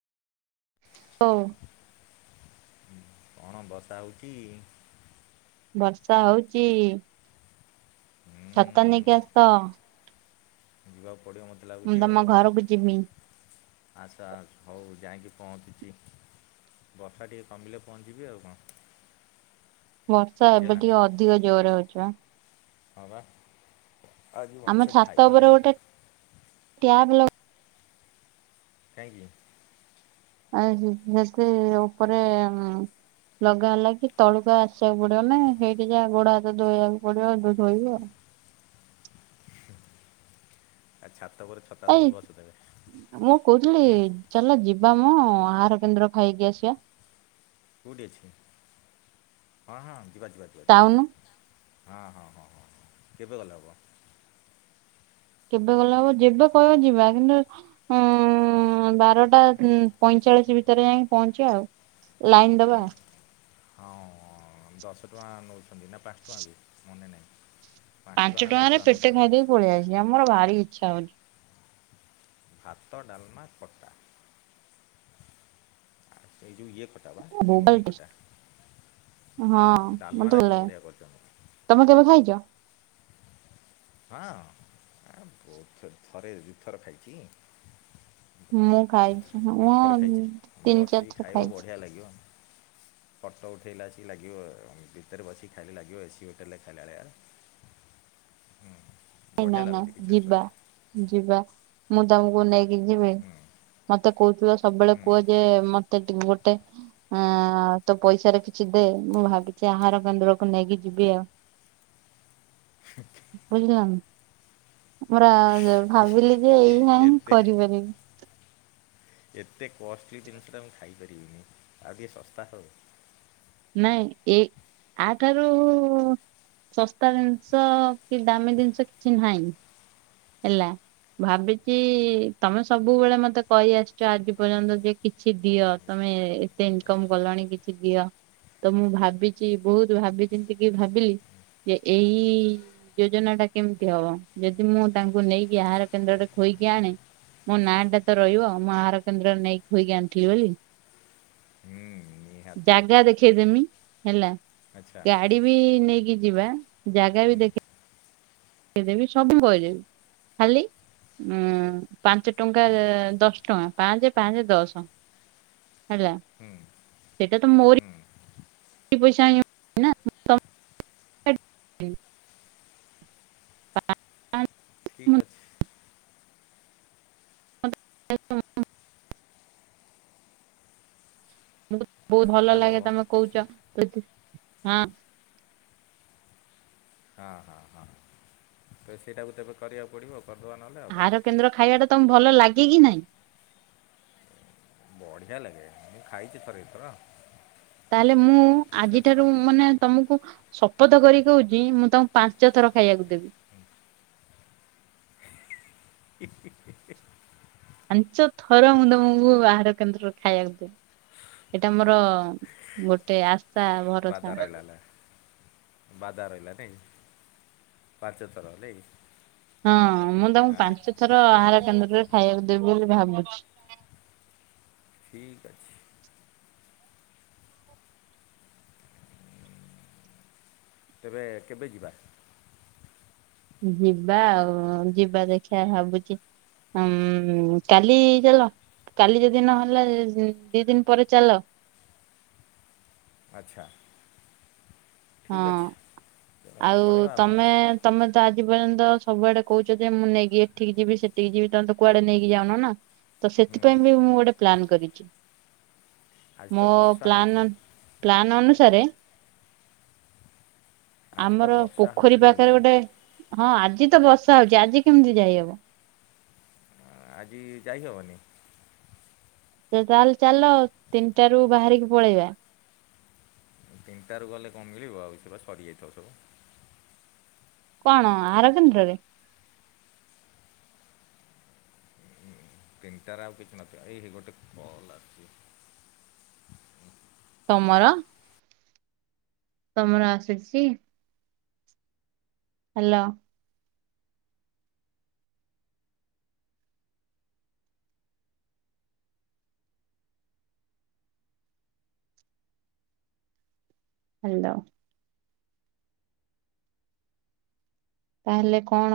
ହଉ। କଣ [unintelligible] ବର୍ଷା ହଉଛି। ହୁଁ ଛତା ନେଇକି ଆସ। ଯିବାକୁ ପଡ଼ିବ ମୋତେ ମୁଁ ଲାଗୁଛି ଆଉ। ତମ ଘରକୁ ଯିବି। ଆଚ୍ଛା, ହଉ ଯାଇକି ପହଞ୍ଚୁଛି। ବର୍ଷା ଟିକି କମିଲେ ପହଞ୍ଚିବି ଆଉ କଣ। ବର୍ଷା ଏବେ ବୁଝିହେଲା ନା ଟିକେ ଅଧିକ ଜୋରରେ ହେଉଛି ବା। ହଁ ବା, ଆଜି ମଣିଷ ଖାଇବନେଇଁ। ଟ୍ୟାବେଲ କାହିଁକି? ଆଉ [unintelligible] ଉପରେ ଉଁ ଲଗା ହେଲା କି ତଳକୁ ଆସିବାକୁ ପଡିବ ନାଇଁ, ହେଇଠି ଯା ଗୋଡ ହାତ ଧୋଇବାକୁ ପଡିବ ଧୋଇବୁ ଆଉ। ଏ ଛାତ ଉପରେ ପରେ ଛ ଏଇ, ମୁଁ କହୁଥିଲି ହୁଁ ଚାଲ ଯିବା ମ ଆହାର କେନ୍ଦ୍ର ଖାଇକି ଆସିବା। କୋଉଠି ଅଛି? ହଁ ହଁ ଯିବା ଯିବା ଯିବା ଟାଉନ ହଁ ହଁ ହଁ ହଁ, କେବେ ଗଲେ ହବ? କେବେ ଗଲେ ହେବ, ଯେବେ କହିବ ଯିବା କିନ୍ତୁ ହୁଁ, ବାରଟା ପଇଁଚାଳିଶ ଭିତରେ ଯାଇକି ପହଞ୍ଚିବା ଆଉ। ଲାଇନ ଦବା। ହଁ, ଦଶ ଟଙ୍କା ନଉଛନ୍ତି ନା ପାଞ୍ଚ ଟଙ୍କା କୁ ମନେ ନାହିଁ। ଟଙ୍କା ପାଞ୍ଚ ନା ଦଶ ଟଙ୍କାରେ ଟଙ୍କା ପେଟେ ନେଉଥିଲେ ଖାଇଦେଇକି ପଳେଇଆସିଆ ମୋର ଭାରି ଇଛା ହଉଛି। ଭାତ, ଡାଲମା, ଖଟା ଏ ଯୋଉ ଇଏ ଖ ଖଟା ବା ଏ ବୋବାଲ ଲୁଣି ଟେଷ୍ଟ ଖଟା ହଁ ମତେ ଡାଲମାଟା ଭଲ କିନ୍ତୁ ଲାଗେ ବଢିଆ କରିଛ। ତମେ କେବେ ଖାଇଛ? ହଁ, ଆ ବହୁତ ଥର ଥରେ ଦିଥର ଖାଇଛି। ମୁଁ ଖାଇଛି। ମୁଁ ଦିଥର ଖାଇଛି, ତିନି ବସିକି ଚାରିଥର ଖାଇବ ଖାଇଛି ବଢ଼ିଆ ଲାଗିବ। ଫଟୋ ଉଠେଇଲା ଆସିକି ଲାଗିବ, ଭିତରେ ବସିକି ଖାଇଲେ ଲାଗିବ ଏସି ହୋଟେଲରେ ଖାଇଲା ଳିଆ। ହେ ନା ନା ଲାଗୁଛି କିଛି ଅସୁବିଧା ଯିବା। ନାହିଁ ଯିବା, ମୁଁ ତମକୁ ନେଇକି ଯିବି? ହୁଁ ମତେ କହୁଥିଲ ସବୁବେଳେ ହୁଁ କୁହ ଯେ ମତେ ଟି ଗୋଟେ ହଁ ତୋ ପଇସାରେ କିଛି ଦେ, ମୁଁ ଭାବିଛି ଆହାର କେନ୍ଦ୍ରକୁ ନେଇକି ଯିବି ଆଉ। ବୁଝିଲନି? ପରା ଭାବିଲି ଯେ ଏଇଆ ହିଁ ଏତେ କରିପାରିବି। ଏତେ କଷ୍ଟଲି ଜିନିଷଟା ମୁଁ ଖାଇପାରିବିନି ଆଉ ଟିକେ ଶସ୍ତା ହଉ। ନାଇଁ, ଏ ଆଠାରୁ ଶସ୍ତା ଜିନିଷ କି ଦାମୀ ଜିନିଷ କିଛି ନାହିଁ ହେଲା। ଭାବିଚି ତମେ ସବୁବେଳେ ମତେ କହି ଆସିଚ ଆଜି ପର୍ଯ୍ୟନ୍ତ ଯେ କିଛି ଦିଅ ତମେ ଏତେ ଇନ୍କମ୍ କଲଣି କିଛି ଦିଅ। ତ ମୁଁ ଭାବିଚି ବହୁତ୍ ଭାବି ଚିନ୍ତିକି ଭାବିଲି ଯେ ଏଇ ଯୋଜନା ଟା କେମ୍ତି ହବ, ଯଦି ମୁଁ ତାଙ୍କୁ ନେଇକି ଆହାର କେନ୍ଦ୍ରରେ ଖୋଇକି ଆଣେ ମୋ ନାଁ ଟା ତ ରହିବ, ମୁଁ ଆହାର କେନ୍ଦ୍ରରେ ନେଇକି ଖୋଇକି ଆଣିଥିଲି ବୋଲି। ହୁଁ। ନିହାତି ଜାଗା ଦେଖେଇଦେମି ହେଲା, ଆଚ୍ଛା ଗା ଡି ବି ନେଇକି ଯିବା, ଜାଗା ବି ହୁଁ ଦେଖେ ଇଦେବି ସବୁ [unintelligible] ଖାଲି ଉଁ ପାଞ୍ଚ ଟଙ୍କା ହୁଁ ଏ ଦଶ ଟଙ୍କା ପାଞ୍ଚେ-ପାଞ୍ଚେ ଦଶ। ହେଲା, ହୁଁ ସେଇଟା ତ ମୋରି ହୁଁ ପଇସା [inaudible] [inaudible] ପା [inaudible] ଠିକ୍ ଅଛି। [inaudible] [unintelligible] ବହୁତ୍ ଭଲ ହ୍ୟାଲୋ ଲାଗେ ତମେ କହୁଚ [unintelligible] ହଁ-ହଁ-ହଁ ତ ସେଇଟାକୁ ତେବେ କରିବାକୁ ପଡ଼ିବ କରିଦବା ନହଲେ ଆଉ ଆହାର କଣ। କେନ୍ଦ୍ର ଖାଇବାଟା ତମକୁ ଭଲ ଲାଗେ କି ନାହିଁ? ବଢ଼ିଆ ଲାଗେ ମୁଁ ଖାଇଚି ଥରେ ଦି ଥର। ତାହେଲେ ମୁଁ ଆଜିଠାରୁ ମାନେ ତମୁକୁ ଶପଥ କରି କହୁଚି, ମୁଁ ତମୁକୁ ପାଞ୍ଚ ଥର ଖାଇଆକୁ ଦେବି। [inaudible] ପାଞ୍ଚ ଥର ମୁଁ ତମୁକୁ ଆହାର କେନ୍ଦ୍ରରେ ଖାଇଆକୁ ଦେବି, ଏଇଟା ମୋର ଗୋଟେ ଆଶା ଭରସା। ବାଦା ରହିଲା ନାଇଁ, ପାଞ୍ଚ ଥର ନାଇଁ? ହଁ, ମୁଁ ତମୁକୁ ଆଁ ପାଞ୍ଚ ଥର ଆହାର କେନ୍ଦ୍ରରେ ଖାଇବାକୁ ଦେବି ବୋଲି ଭାବୁଚି। ଠିକ୍ ଅଛି। ତେବେ କେବେ ଯିବା? ଯିବା ଆଉ, ଯିବା ଦେଖିଆ ଭାବୁଚି [unintelligible] କାଲି ଚାଲ। କାଲି ଯଦି ନହେଲା ଦି ଦିନ୍ ପରେ ଚାଲ। ଆଚ୍ଛା ହଁ ଠିକ୍ ଅଛି, ପଳେଇବା ଆଉ କଣ ଅଛି। ତମେ ତ ଆଜି ପର୍ଯ୍ୟନ୍ତ ସବୁଆଡେ କହୁଚ ଯେ ମୁଁ ନେଇକି ଏଠିକି ଯିବି ସେଠିକି ଯିବି, ତମେ ତ କୁଆଡେ ନେଇକି ଯାଉନ ନା ତ ହୁଁ ସେଥିପାଇଁ ବି ମୁଁ ଗୋଟେ ପ୍ଲାନ୍ କରିଚି, ଆଜି ତ ମୋ ବର୍ଷା ହେଉଛି ପ୍ଲାନ ପ୍ଲାନ୍ ଅନୁସାରେ ଆଜି ତ ଆମର ବର୍ଷା ପୋଖରୀ ହେଉଛି ପାଖେରେ ଗୋଟେ, ହଁ ଆଜି ତ ବର୍ଷା ହଉଚି ଆଜି କେମିତି ଯାଇହବ। ଆଜି ଯାଇ ହବନି? ତେବେ ତାହେଲେ ଚାଲ ତିନିଟାରୁୁ ବାହାରିକି ପଳେଇବା। ତିନିଟାରୁ ଗଲେ କଣ ମିଳିବ ଆଉ, ସେ ବା ସରିଯାଇଥବ ସବୁ। କଣ ଆହାର କେନ୍ଦ୍ରରେ? ତିନିଟାରେ ଆଉ କିଛି ନଥିବ, ଏଇ ହେଇ ଗୋଟେ କଲ୍ [unintelligible] ତମର? ତମର ଆସିୁଚି? ହ୍ୟାଲୋ ହ୍ୟାଲୋ ତାହେଲେ କଣ